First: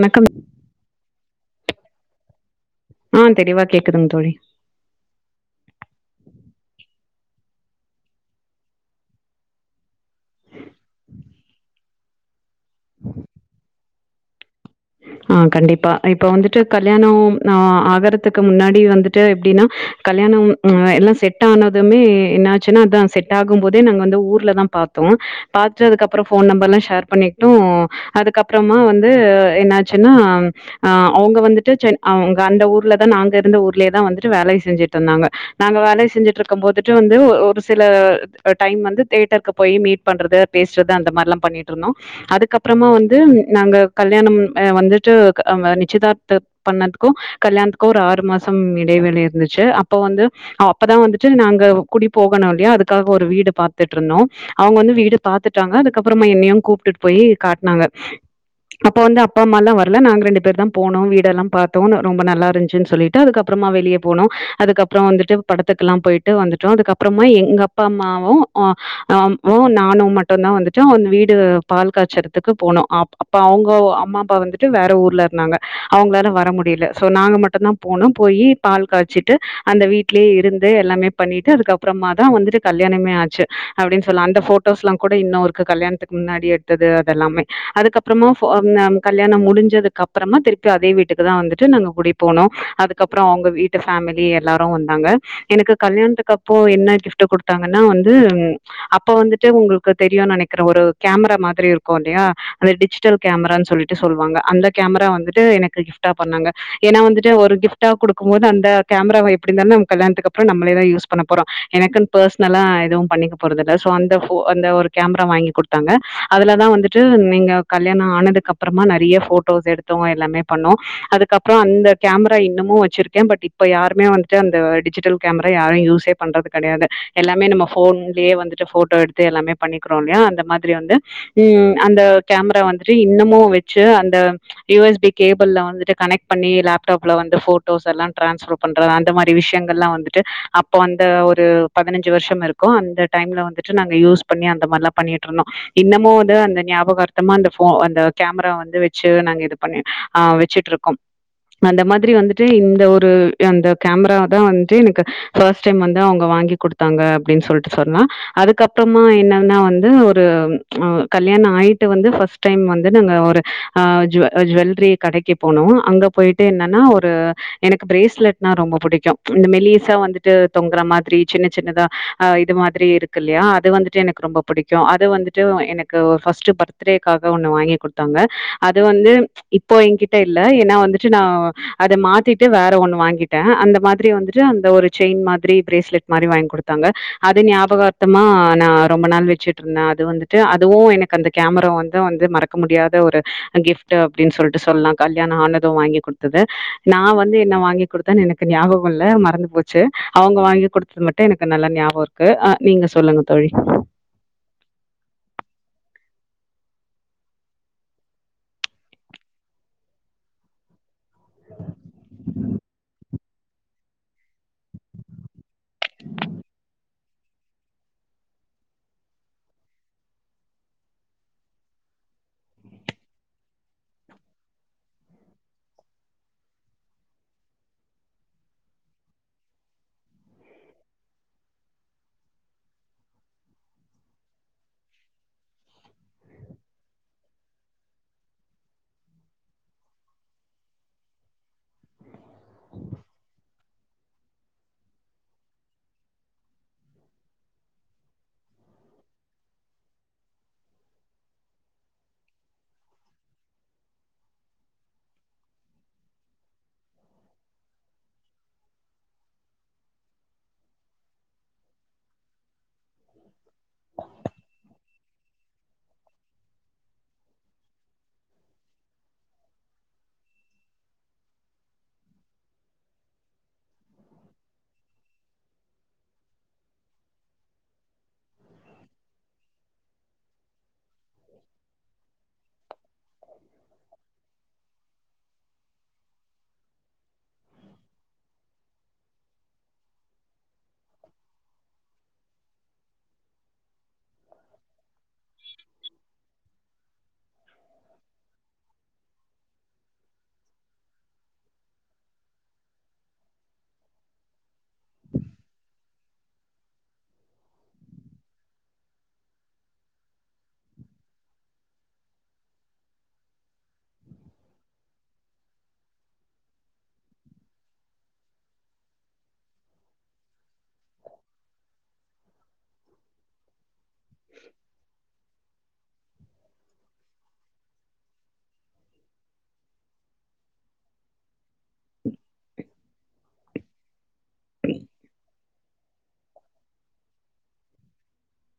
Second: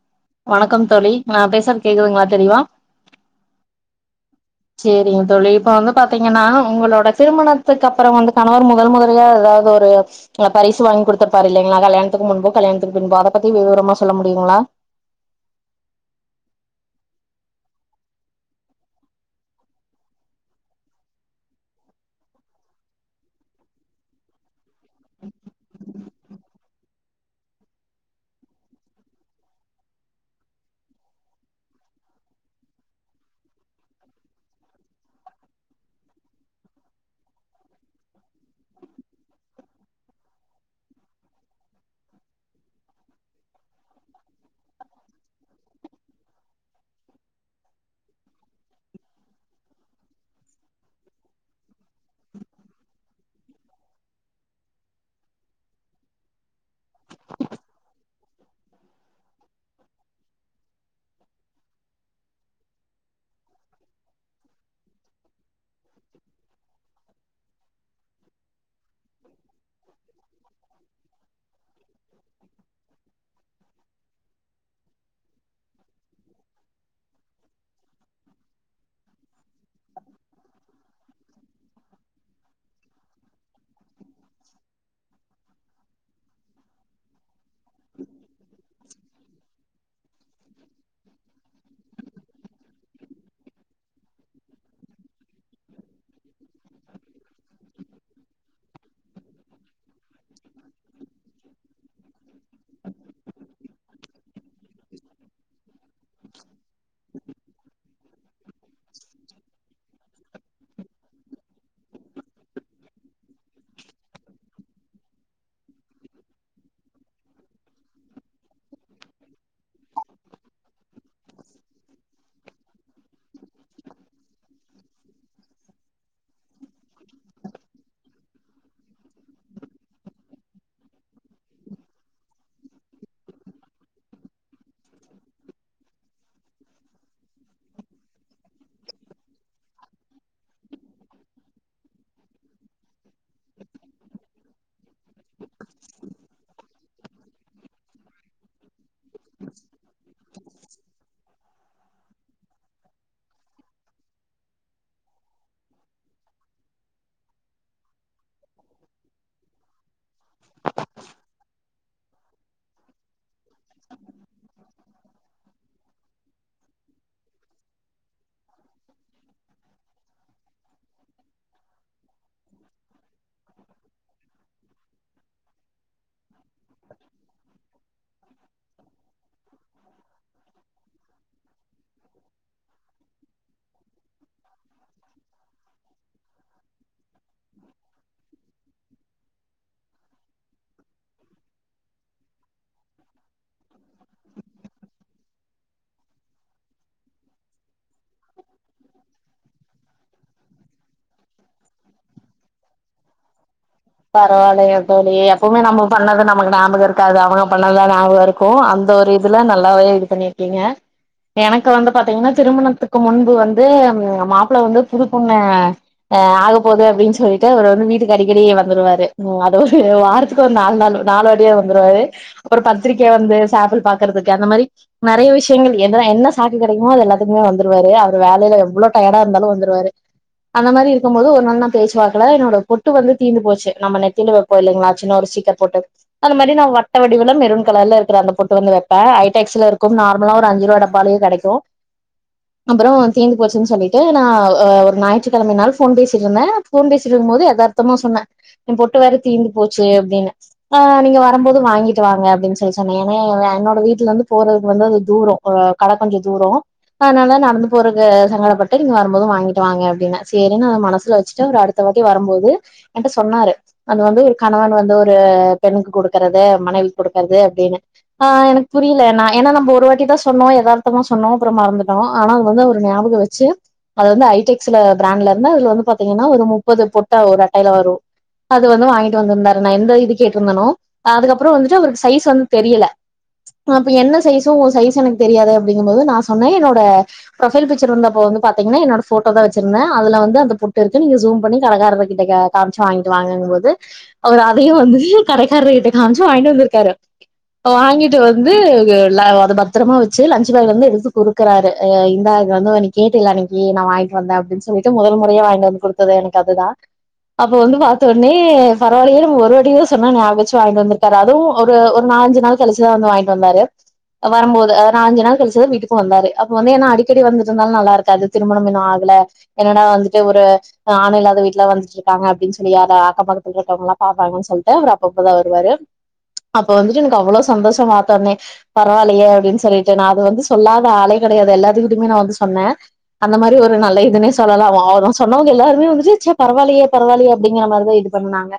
வணக்கம் வணக்கம் தோழி நா பேசறது கேக்குதுங்களா தெரியவா ஆ தெளிவா கேக்குதுங்க தோழி சேரிங்க தோழி இப்ப வந்து பாத்தீங்கன்னா உங்களோட திருமணத்துக்கு அப்புறோ வந்து கணவர் முதல் முதலியா ஏதாவது ஒரு பரிசு வாங்கி குடுத்துருப்பாரு இல்லைங்களா கல்யாணத்துக்கு முன்பு கல்யாணத்துக்கு பின்பு அத பத்தி விவரம சொல் சொல்ல முடியுங்ளா ஆ கண்டிப்பா இப்ப வந்துட்டு கல்யாணோ நா ஆ ஆகறதுக்கு முன்னாடி வந்துட்டு எப்டின்னா கல்யாணம் அ எல்லாம் செட் ஆனதுமே என்ன ஆச்சுன்னா அதான் செட் ஆகும் போதே நாங்க வந்து ஊர்லதா பாத்தோ பாத்து அதுக்கப்புறம் போன் நம்பர் எல்லாம் ஷேர் பண்ணிட்டோ அதுக்கப்பறமா வந்து என்னச்சுன்னா அ அவுங்க வந்துட்டு சென் அவுங்க அந்த ஊர்ல தா நாங்க இருந்த ஊர்லயே தா வந்துட்டு வேலை செஞ்சுட்டு இருந்தாங்க நாங்க வேலை செஞ்சுட்டு இருக்கும் போதுட்டு வந்து ஒரு சில டைம் வந்து தேட்டருக்கு போய் மீட் பண்றது பேசுறது அந்த மாரிலா பண்ணிட்டு இருந்தோ அதுக்கப்பறமா வந்து நாங்க கல்யாணம் வந்துட்டு நிச்சிதார்த்த பண்ணதுக்கும் கல்யாணத்துக்கும் ஒரு ஆறு மாசம் இடைவெளி இருந்துச்சு அப்போ வந்து அப்பதான் வந்துட்டு நாங்க குடி போகணுமலையா அதுக்காக ஒரு வீடு பாத்துட்டு இருந்தோ அவுங்க வந்து வீடு பாத்துட்டாங்க அதுக்கப்புறமா என்னையும் கூப்ட்டுட்டு போய் காட்னாங்க அப்ப வந்து அப் அப்பா அம்மலா வர்ல நாங்க ரெண்டு பேர் தான் போனோ வீடெல்லாம் பார்த்தோ ரொம்ப நல்லா இருந்துச்சுன்னு சொல்லிட்டு அதுக்கப்பறமா வெளியே போனோம் அதுக்கப்புறம வந்துட்டு படத்துக்கு எல்லாம் போயிட்டு வந்துட்டோ அதுக்கப்பறமா எங்க அப்பா அம்மாவு ம் அம்மாவு நானும் மட்டும் தா வந்துட்டு வீடு பால் காய்சறத்துக்கு போனோ அப்ப அவுங்க அம்மா வந்துட்டு வேற ஊர்ல இருந்தாங்க அவுங்களால வர முடியல சொ நாங்க மட்டும் தா போனோம் போயி பால் காய்ச்சுட்டு அந்த வீட்லய இருந்து எல்லாமே பண்ணிட்டு அதுக்அப்புறமா தான் வந்துட்டு கல்யாணமே ஆச்சு அப்டினு சொல்லு அந்த போட்டோஸ்லாம் கூடஇன்னு இருக்கு கல்யாணத்துக்கு முன்னாடி எடுத்ததுஅதெல்லாமே அதுக்கப்பறமா அ ம்ம் கல்யாணம் முடிஞ்சதுக்கு அப்புறமா திருப்பி அதே வீட்டுக்கு தான் வந்துட்டு நாங்க குடி போனோம் அதுக்கப்பறோ அவங்க வீட்டு ஃபேமிலி எல்லாரும் வந்தாங்க எனக்கு கல்யாணத்துக்கு அப்பறோ என்ன கிஃப்ட் கொடுத்தாங்கன்னா வந்து அப்போ வந்துட்டு உங்களுக்கு தெரியும்னு நெனைக்கிறே ஒரு கேமரா மாதிரி இருக்கும் இல்லையா அந்த டிஜிட்டல் கேமரானு சொல்லிட்டு சொல்வாங்க அந்த கேம்ரா வந்துட்டு எனக்கு கிஃப்ட்டா பண்ணாக ஏன்னா வந்துட்டு ஒரு கிஃப்ட்டா குடுக்கும் போது அந்த கேமரா வ எப்டிரிந்தாலும் நம் கல்யாணத்துக்கு அப்புறம் நம்மலேத யூஸ் பண்ண போறோ எனக்கு பர்ஸ்னால எதும் பண்ணிகபோரதுல்லா சோ அந்த ஒரு கேம்ரா வாங்கிக்கொடுத்தாங்க அதுல தான் வந்துட்டு எங்க கல்யாணம் ஆனதுக்கு அப் அப்பறமா நெறைய போட்டோஸ் எடுத்தோ எல்லாமே பண்ணோ அதுக்கப்புறம் அந்த கேமரா இன்னமும் வச்சிருக்கே பட் இப்ப யாருமே வந்துட்டு அந்த டிஜிட்டல் கேமரா யாரும் யூஸே பண்றதுக் கெடையாது எல்லாமே நம்ம போன் வந்துட்டு போட்டோ எடுத்து எல்லாமே பண்ணிக்கிறோலய அந்த மாதிரி வந்து ம் அந்த கேமரா வந்துட்டு இன்னுமு வச்சு அந்த யுஎஸ்பி கேபில்ல வந்துட்டு கனைட் பண்ணி லோப்டாப் லா வந்து போட்டோஸ் எல்லாம் டிரான்ஸ்ப்ரோ பண்றது அந்த மாரி விஷயேங்களாம் வந்துட்டு அப்போ வந்து ஒரு பத்தினச்சுவருசம் இருக்கும் அந்த டைம்ல வந்துட்டு நாங்க யூஸ் பண்ணி அந்த மாரிலாம் பண்ணிட்டு இருந்தோ இன்னமு வந்து அந்த ஞாபக அர்த்தமா அந்த போ அந்த கேமரா வந்து வச்சு நாங்க இது பண்ணி் ஆ வச்சுட்டு இருக்கோம் அந்த மாதிரி வந்துட்டு இந்த ஒரு அந்த கேமரா தான் வந்துட்டு எனக்கு ஃபர்ஸ்ட் டைம் வந்து அவுங்க வாங்கி கொடுத்தாங்க அப்டின்னு சொல்ட்டு சொன்னா அதுக்கப்பறமா என்னன்னா வந்து ஒரு அ கல்யாண ஆயிட்டு வந்து ஃபஸ்ட் டைம் வந் நாங்க ஒரு ஜீவல்ரி கடைக்கு போனோம் அங்க போய்டு என்னன்னா ஒரு எனக்கு பிரேஸ்லட் நா ரொம்ப பிடிக்குக இந்த மெலிசா வந்துட்டு தொங்குற மாதிரி சின்ன சின்னதா இது மாதிரி இருக்குலயா அது வந்துட்டு எனக்கு ரெம்பா பிடிக்கூ அது வந்துட்டு எனக்கு ஃபஸ்ட்டு பர்த்டேகாக ஒன்னு வாங்கி கொடுத்தாங்க அது வந்து இப்போ என்கிட்ட இல்ல ஏன்னா வந்துட்டு நா அத மாத்திட்டு வேற ஒண்ணு வாங்கிட்டே அந்த மாதிரி வந்துட்டு அந்த ஒரு செயின் மாதிரி பிரேஸ்லெட் மாதிரி வாங்கி கொடுத்தாங்க அது ஞாபகார்த்தமா நா ரொம்ப நாள் வச்சுட்டு இருந்தே அது வந்துட்டு அதுவும் எனக்கு அந்த கேமரா வந்து வந்து மறக் மறக்க முடியாத ஒரு கிஃப்ட் அப்டின்னு சொல்ட்டு சொல்லலா கல்யாண ஆனதும் வாங்கி் கொடுத்தது நான் வந்து என்ன வாங்கி கொடுத்தேன்னு எனக்கு ஞாபகம் இல்ல மறந்து போச்சு அவுங்க வாங்கி கொடுத்தது மட்டும் எனக்கு நல்லா ஞாபகம் இருக்கு நீங்க சொல்லுங்க தோழி பரவாயில்லைங்க தோழி எப்பவுமே நம்ம பண்ணது நமக்கு ஞாபகம் இருக்காது அவங்க பண்ணதுதா ஞாபகம் இருக்கும் அந்த ஒரு இதுல நல்லாவே இது பண்ணியிருக்கீங்க எனக்கு வந்து பாத்தீங்கன்னா திருமணத்துக்கு முன் [unintelligible] வந்து மாப்பள்ள வந்து புதுப் பொண்ணு ஆகப்போது அப்டின்னு சொல்லிட்டு அவ வந்து வீட்டுக்கு அடிக்கடி வந்து வருவாரு அது ஒரு வாரத்துக்கு ஒரு நாழ்நாள் நாலுவாட்டி வந்துருவாரு ஒரு பத்திரிக்க வந்து சாம்பில் பாக்கறதுக்கு அந்த மாதிரி நெறைய விஷயங்கள் எனா என்ன சாக்கு கெடைக்குமோ அது எல்லாத்துக்குமே வந்துருவாரு அவர் வேலைல எவ்வளோ டயர்டா இருந்தாலும் வந்துருவாரு அந்த மாரி இருக்கும் போது ஒண்ணான பேசுவாக்ல என்னோட பொட்டு வந்து தீந்து போச் நம்ம நெத்தில வைப்போஇல்லைங்களா சின்ன ஒரு ஸ்டிகர் பொட்டு அந்த மாரி நா வட்ட வடிவுல மெருன் கலர் ல இருக்குற அந்த பொட்டு வந்து வப்பேன் ஐட்டஸ் ல இருக்கும் நார்மலா அஞ்சு ரூவா டப்பாளலையே கெடைக்கும் அப்புறம் தீந்துப் போச்சுன்னு சொல்லிட்டு நா ஒரு நாயிற்று கெழம நாள் போன் பேசிட்டுருந்தே போன் பேசிருக்கும்போது எதார்த்தமா சொன்னே என் பொட்டு வேற தீந்து போச்சு அப்டின்னு ஆ நீங்க வரும்போது வாங்கிட்டு வாங்க அப்டின்னு சொல்லி சொன்னேன் ஏன்னா என்னோட வீட்டுல இருந்து போறதுக்கு வந்து அது தூரொ கட கொஞ்சோ தூரொ அதனால நடந்து போறக்கு சங்கடப்பட்டு நீங்க வரும்போது வாங்கிட்டு வாங்க அப்படின்ன சேரினு அது மனசுல வச்சுட்டு ஒரு அடுத்த வாட்டி வரும்போது ஏண்டா சொன்னாரு அது வந்து ஒரு கணவன் வந்து ஒரு பெண்ணுக்கு கொடுக்கறத மனைவிக்கு கொடுக் அப்டின்னு ஆ எனக்கு புரில ஏன்னா நம்ம ஒரு வாட்டி தா சொன்னோ எதார்த்தமா சொன்னோ அப்பறோ மறந்துட்டோம் ஆனா அது வந்து ஒரு ஞாபக வச்சு அதவந்து ஐடெக்ஸ்ல பிராண்ட்ல இருந்து அதுல வந்து பாத்தீங்கன்னா ஒரு முப்பது பொட்டா ஒருஅட் அதுல வரு அது வந்து வாங்கிட்டு வந்திருந்தாரு நா எந்த இது கேட்டிருந்தேனோ அதுக்கப்புற வந்துட்டு அவருக்கு சைஸ் வந் தெரியல அப்ப என்ன சைசு உ சைசு எனக்கு தெரியாது அப்டிங்கும்போது நா சொன்னே என்னோட ப்ரொஃபைல் பிச்சர் வந்து அப்ப வந்து பாத்திங்கனா என்னோட ஃபோட்டோ தா வச்சிருந்தே அதுல வந்து அந்த பொட்டு இருக்கு நீங்க ஜூம் பண்ணி கடக்காரங்ககிட்ட காமிச்சு வாங்கிட்டு வாங்கங்கும் போது அவரு அதையு வந்து கடைக்காரர்கிட்ட காம்ச்சு வாங்கிட்டு வந்துருக்காரு வாங்கிட்டு வந்து ல அத பத்திரமா வச்சு லன்ச் பேக்ல இருந்து எடுத்து குடுக்குறாரு இந்தா வந்து ஒன்னு கேட்டில அன்னைக்கு நா வாங்கிட்டு வந்த அப்டின்னு சொல்லிட்டு முதல் முறையா வாங்கிட்டு வந்து குடுத்தது எனக்கு அதுதா அப்ப வந்து பாத்த உடனே பரவால்லையே ஒரு வாட்டி தா சொன்னோ ஞாபக வச்சு வாங்கிட்டு வந்திருக்காரு அதுவு ஒரு ஒரு நாளஞ்சு நாள் கழிச்சுதா வந்து வாங்கிட்டு வந்தாரு வரம்போது அது நாளஞ்சு நாள் கழிச்சுதா வீட்டுக்கு வந்தாரு அப்ப வந்து ஏன்னா அடிக்கடி வந்துட்ருந்தாலு நல்லா இருக்காது திருமணம் இன்னு ஆகல என்னன்னா வந்துட்டு ஒரு ஆணு இல்லாத வீட்டுல வந்துட்ரு காங்க அப்டின் சரி அத அக்கம்பக்கத்துல இருக்கவங்களா பாப்பாங்கன் சொல்ட்டு அவரு அப்பப்பதா வருவாரு அப்ப வந்துட்டு எனக்கு அவ்ளோ சந்தோஷோ பாத்தொன்னே பரவாலையே அப்டின்னு சொல்லிட்டு நா அத வந்து சொல்லாத ஆளே கெடையாது எல்லார்த் துகிட்டயுமே நா வந்து சொன்ன அந்த மாரி ஒரு நல்ல இதுனே சொல்லலா அவரு சொன்னவங்க எல்லாருமே வந்துட்டு ச்செ பரவால்லையே பரவாலையே அப்படிங்கிற மாதிரிதா இது பண்ணுனாங்க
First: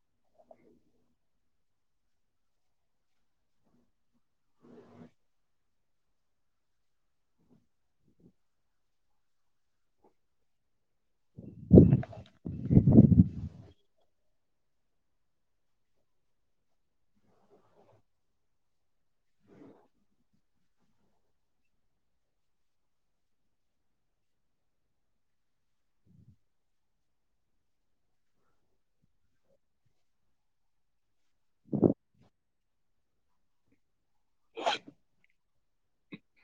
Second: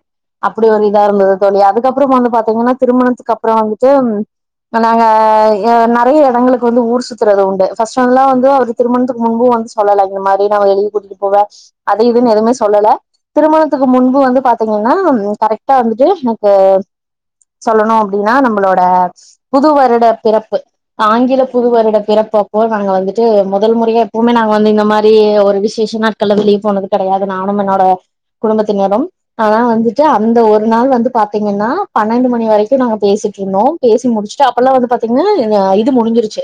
அப்படி ஒரு இதா இருந்துது தோழி அதுக்கப்புற வந்து பாத்தீங்கன்னா திருமணத்துக்கு அப்பற வந்துட்டு நாங்க எ நெறைய எடங்களுக்கு வந்து ஊர் சுத்தறது உண்டு ஃபஸ்ட்லா வந்து அவரு திருமணத்துக்கு முன்பு வந்து சொல்லல இந்த மாரி நா வெளிய கூட்டிட்டு போவே அது இதுன்னு எதுமே சொல்லல திருமணத்துக்கு முன்பு வந்து பாத்திங்கன்னா கரெக்ட்டா வந்துட்டு எனக்கு சொல்லணு அப்டினா நம்மளோட புது வருட பிறப்பு ஆங்கில புது வருட பிறப்பப்போ நாங்க வந்துட்டு முதல் முறையா இப்பவுமே நாங்க வந்து இந்த மாரி ஒரு விசேஷ நாட்கள்ல வெளிய போனது கெடையாது நானும் என்னோட குடும்பத்தினரும் ஆனா வந்துட்டு அந்த ஒரு நாள் வந்து பாத்திங்கன்னா பன்னெண்டு மணி வரைக்கு நாங்க பேசிட்ருந்தோ பேசி முடிச்சுட்டு அப்ப எல்லா வந்து பாத்திங்னா இது முடிஞ்சிருச்சு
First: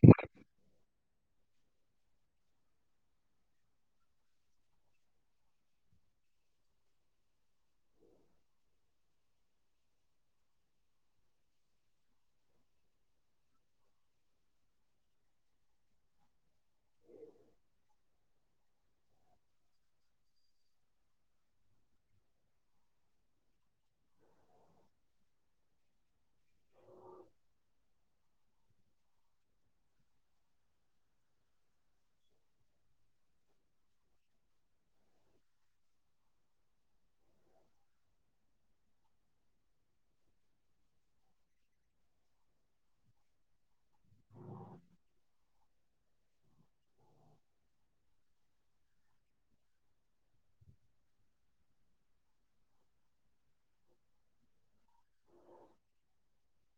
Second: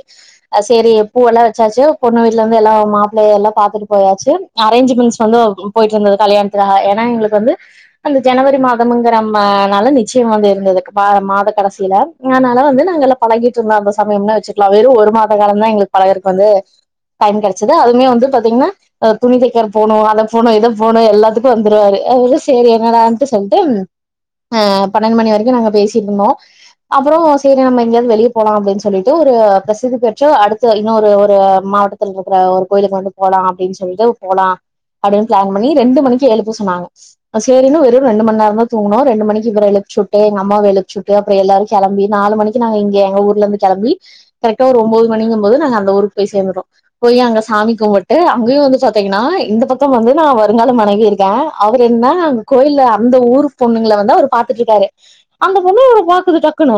சேரி பூவெல்லா வெச்சாச்சு பொண்ணு வீட்டுல இருந்து எல்லா மாப்ள்ளைய எல்லா பாத்துட்டு போயாச்சு அரேஞ்ச்மெண்ட்ஸ் வந்து போயிட்ருந்தது கல்யாண ஏனா எங்குளுக்கு வந்து அந்த ஜனவரி மாதம்ங்கிறமனால நிச்சய வந்து இருந்துது மாத மாத கடைசில அதனால வந்து நாங்கெல்லா பழகிட்ருந்த அந்த சமயம்னே வெச்சுக்கலா வெறு ஒரு மாத காலந்தா எங்குளுக்கு பழகறக்கு வந்து டைம் கெடைச்சது அதுமே வந்து பாத்திங்னா துணி தெக்கறதுக் போனு அத போணு இத போணு எல்லாத்துக்கு வந்துருவாரு அவுரு சரி என்னடான்ட்டு சொல்ட்டு அ பன்னண்டு மணி வரைக்கு நாங்க பேசிட்ருந்தோ அப்பொற சேரி நம்ம எங்கயாவது வெளிய போலா அப்படின்னு சொல்லிட்டு ஒரு பிரசித்தி பெற்ற அடுத்து இன்னொரு ஒரு மாவட்டத்துல் இருக்கற ஒரு கோயிலுக்கு வந்து போலா அப்டின்னு சொல்லிட்டு போலா அப்டின்னு பிளான் பண்ணி ரெண்டு மணிக் கு எழுப்ப சொன்னாங்க சேரினு வெரு ரெண்டு மண் நேரந்தா தூங்னோ ரெண்டு மணிக்கு அப்ற எழுப்ச்சுட்டு எங்க அம்மாவ எழுப்ச்சுட்டு அப்ற எல்லாரு கெளம்பி நாலு மணிக்கு நாங்க இங்க எங்க ஊர்ல இருந்து கெளம்பி கரெக்டா ஒரு ஒம்போது மணிங்கம்போது நாங்க அந்த ஊருக்கு போய் சேந்துட்ட போய் அங்க சாமி கும்பிட்டு அங்கயு வந்து பாத்திங்னா இந்த பக்க வந்து நா வருங்கால மனைவி தா அவுரு என்னா கோயில்ல அந்த ஊரு பொண்ணுங்கள வந்து அவுரு பாத்துட்ருக்காரு அந்த பொண்ணு இவர பாக்குது டக்குன்னு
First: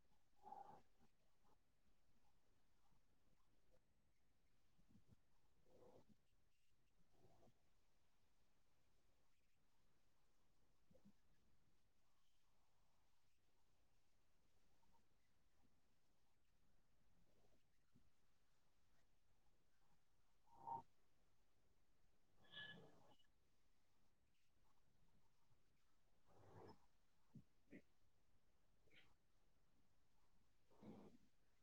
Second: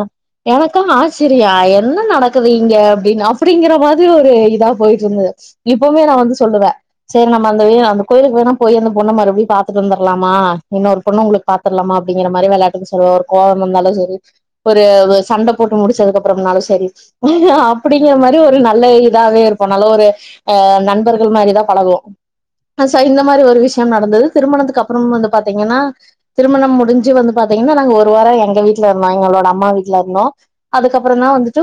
எனக்கா ஆச்சரிய என்ன நடக்குது இங்க அப்டின்னு அப்படிங்கற மாதிரி ஒரு இதா போயிட்ருந்துது இப்பவுமே நா வந்து சொல்லுவே சரி நம்ம அந்த வே அந்த கோயிலுக்கு வேணா போயி அந்த பொண்ண மறுப போய் பாத்துட்டு வந்தர்லாமா இன்னொரு பொண்ணு உங்குளுக்கு பாத்தர்லாமா அப்படிங்கிற மாரி வெளையாட்டுக்கு சொல்லுவோ ஒரு கோவம் வந்தாலு சரி ஒரு சண்ட போட்டு முடிச்சதுக்கப்றம்னாலு சரி அப்படிங்கிற மாரி ஒரு நல்ல இதாவே இருப்போ நல்ல ஒரு ஆ நண்பர்கள் மாரி தா பழகுவோசை இந்த மாரி ஒரு விஷயம் நடந்துது திருமணத்துக்கு அப்புறமு வந்து பாத்திங்கனா திருமணம் முடிஞ்சு வந்து பாத்திங்கனா நாங்க ஒரு வார எங்க வீட்டுல இருந்தோ எங்களோட அம்மா வீட்ல இருந்தோ அதுக்கப்புறந்தா வந்துட்டு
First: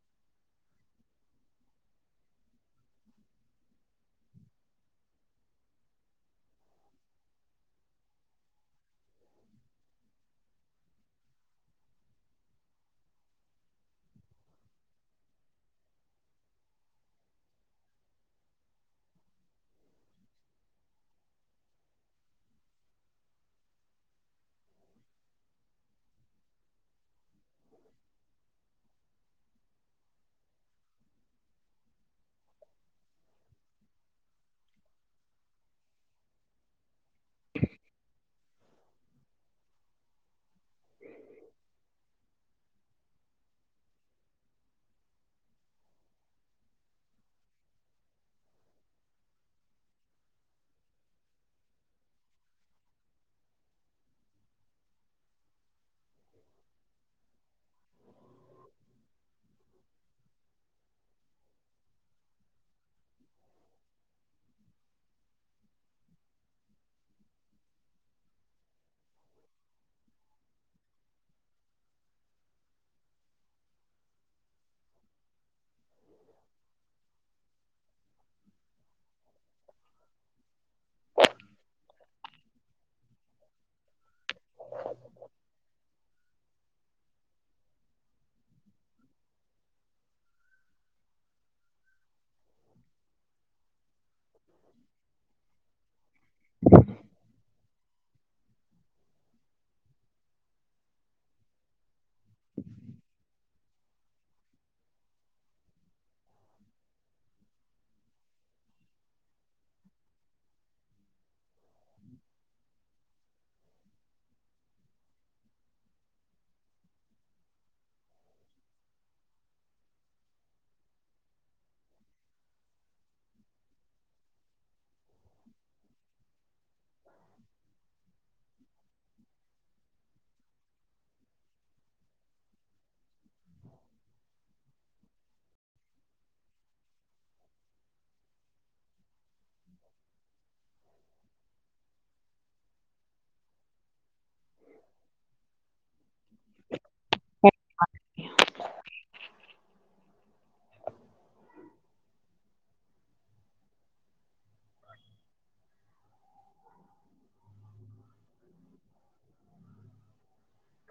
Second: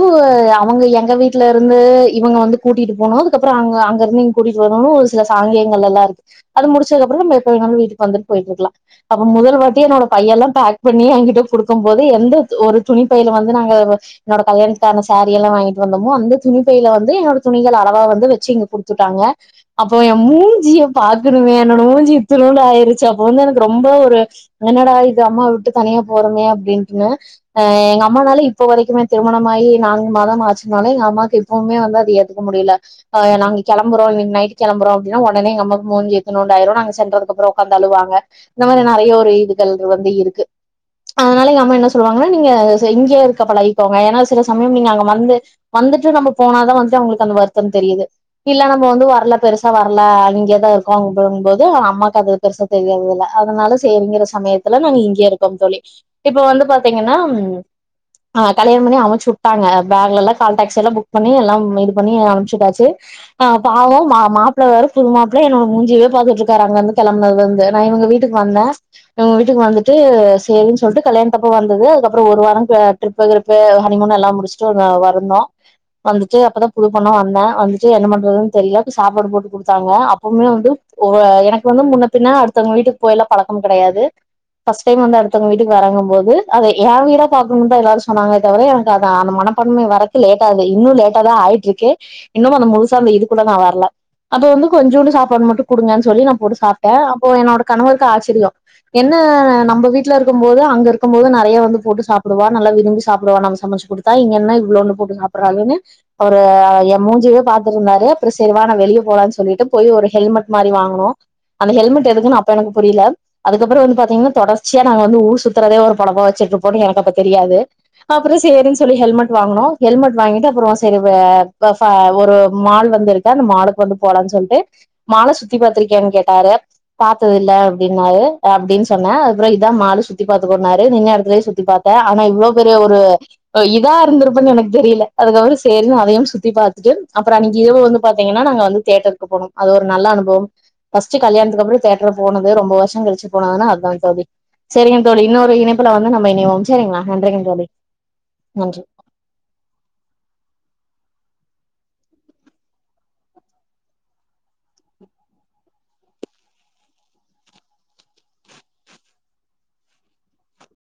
அவுங்க எங்க வீட்டுல இருந்து இவங்க வந்து கூட்டிட்டு போனு அதுக்கப்புற அங்க அங்க இருந்து இங்க கூட்டிட்டு வரணு ஒரு சில சாங்கியங்கள் எல்லா இருக் அது முடிச்சதுக்கப்புற நம்ம எப்ப வேணாலு வீட்டுக்கு வந்துட்டு போய்ட்டு இருக்கலா அப்ப முதல் வாட்டியு என்னோட பைய எல்லா பேக் பண்ணி எங்கிட்ட குடுக்கம் போது எந்த ஒரு துணி பைல வந்து நாங்க என்னோட கல்யாணத்துக்கான சாரி எல்லா வாங்கிட்டு வந்தமோ அந்த துணி பைல வந்து என்னோட துணிகள் அளவா வந்து வச்சு இங்க குடுத்துட்டாங்க அப்போ எ மூஞ்சிய பாக்கணுமே என்னோட மூஞ்சிய இத்துனூண்டு ஆயிருச்சு அப்ப வந்து எனக்கு ரொம்ப ஒரு என்னடா இது அம்மா விட்டு தனியா போறமே அப்படின்ட்டு அ எங்க அம்மானால இப்ப வரைக்குமே திருமணமாயி நான்கு மாதம் ஆச்சுனாலே எங்க அம்மாக்கு எப்பவுமே வந்து அது ஏத்துக்க முடில அ நாங்க கெளம்பறோ இன்னைக்கு நைட் கெளம்பறோ அப்டின்னா ஒடனே எங்கம்மாக்கு மூஞ்சி இத்துணூண்டாயிரு நாங்க சென்றது இந்த மாரி நறைய ஒரு ஈடுகள் வந்து இருக்கு அதனால எங்க அம்மா என்ன சொல்லுவாங்கன்னா நீங்க செஞ்சே இருக்க பழகிக்கோங்க ஏன்னா சில சமயம் நீங்க அங்க வந்து வந்துட்டு நம்ம போனாதா வந்துட்டு அவங்களுக்கு அந்த வருத்த தெரியுது இல்ல நம்ம வந்து வரல பெருசா வரல அங்கேதா இருக்கோங்கம்போது அம்மா அது பெருசா தெரியறதில்ல அதனால சேரிங்கிற சமயத்துல நாங்க இங்கயே இருக்கோம் தோழி இப்ப வந்து பாத்திங்கன்னா கல்யாணம் பண்ணி அனுப்ச்சுட்டாங்க பேக்ல எல்லா கால் டாக்ஸி லா புக் பண்ணி எல்லாம் இது பண்ணி அனுப்ச்சுட்டாச்சு பாவ மா மாப்ள வேற புது மாப்ள என்னோட மூஞ்சியவே பாத்துட்ருக்காரு அங்கருந்து கெளம்பனதுலருந்து நா இவுங்க வீட்டுக்கு வந்தே இவுங்க வீட்டுக்கு வந்துட்டு சரின்னு சொல்ட்டு கல்யாணத்தப்ப வந்தது அதுக்கப்புற ஒரு வார அ ட்ரிப்பு க்ரிப்பு ஹனிமூனு எல்லா முடிச்சுட்டு வந்தோ வந்துட்டு அப்பதா புது பொண்ணா வந்த வந்துட்டு என்ன பண்றதுனு தெரில ப்ப சாப்பாடு போட்டு குடுத்தாங்க அப்பவுமே வந்து எனக் கு வந்து முன்ன பின்ன அடுத்தவங்க வீட்டுக்கு போயெல்லா பழக்கம் கிடையாது ஃபஸ்ட் டைம் வந்து அடுத்தவங்க வீட்டுக்கு வரங்கம் போது அத எ வீடா பாக்கணுன்தா எல்லாரு சொன்னாங்களே தவிர எனக்கு அத அந்த மனப்பன்மை வரக்கு லேட்டாது இன்னு லேட்டா தா ஆயிட்ருக்கு இன்னும் அந்த முழுசா அந்த இதுக்குள்ள நா வரல அத வந்து கொஞ்சூன்டு சாப்பாடு மட்டு குடுங்கனு சொல்லி நா சாப்ட்டே அப்போ என்னோட கணவருக்கு ஆச்சரிய என்ன நம்ப வீட்ல இருக்கும் போது அங்க இருக்கும் போது நறைய வந்து போட்டு சாப்பிடுவா நல்லா விரும்பி சாப்பிடுவா நம்ம சமைச்சு குடுத்தா இங்க என்ன இவ்ளூண்டு போட்டு சாப்டறாளேன்னு அவரு எம்மூஞ்சியவே பாத்துட்ருந்தாரு அப்ற சரிவா நா வெளிய போலான்னு சொல்லிட்டு போய் ஒரு ஹெல்மெட் மாரி வாங்குனோ அந்த ஹெல்மெட் எதுக்குனு அப்ப எனக்கு புரில அதுக்கப்புற வந்து பாத்தீங்கனா தொடர்ச்சியா நாங்க வந்து ஊர் சுத்தறதே ஒரு பொழப்பா வெச்சுட்ருப்போனு எனக்கு அப்ப தெரியாது அப்ற சேரின்னு சொல்லி ஹெல்மெட் வாங்குனோ ஹெல்மெட் வாங்கிட்டு அப்புறமா சரி வ ச ஒரு மால் வந்துருக்கு அந்த மாலுக்கு வந்து போலான் சொல்ட்டு மால சுத்தி பாத்திருக் யான்னு கேட்டாரு பாத்ததில்ல அப்டின்னாரு அப்டின்னு சொன்ன அதுப்புற இதா மாலு சுத்தி பாத்துக்கோன்னாரு நின்ன எடத்துலயே சுத்தி பாத்த ஆனா இவ்ளோ பெரிய ஒரு இதா இருந்திருப்பன்னு எனக்கு தெரில அதுக்கப்புற சேரினு அதையும் சுத்தி பாத்துட்டு அப்புற அன்னைக்கு இரவு வந்து பாத்திங்கன்னா நாங்க வந்து தியேட்டருக்கு போனோ அது ஒரு நல்ல அனுபவம் ஃபஸ்ட் கல்யாணத்துக்கு அப்ற தியேட்டர் போனது ரொம்ப வருஷ கழிச்சு போனதுன்னா அதா தோழி சரிங்க தோழி இன்னொரு இணைப்புல வந்து நம்ம இணைவோம் சரிங்ளா நன்றிங்க தோழி நன்றி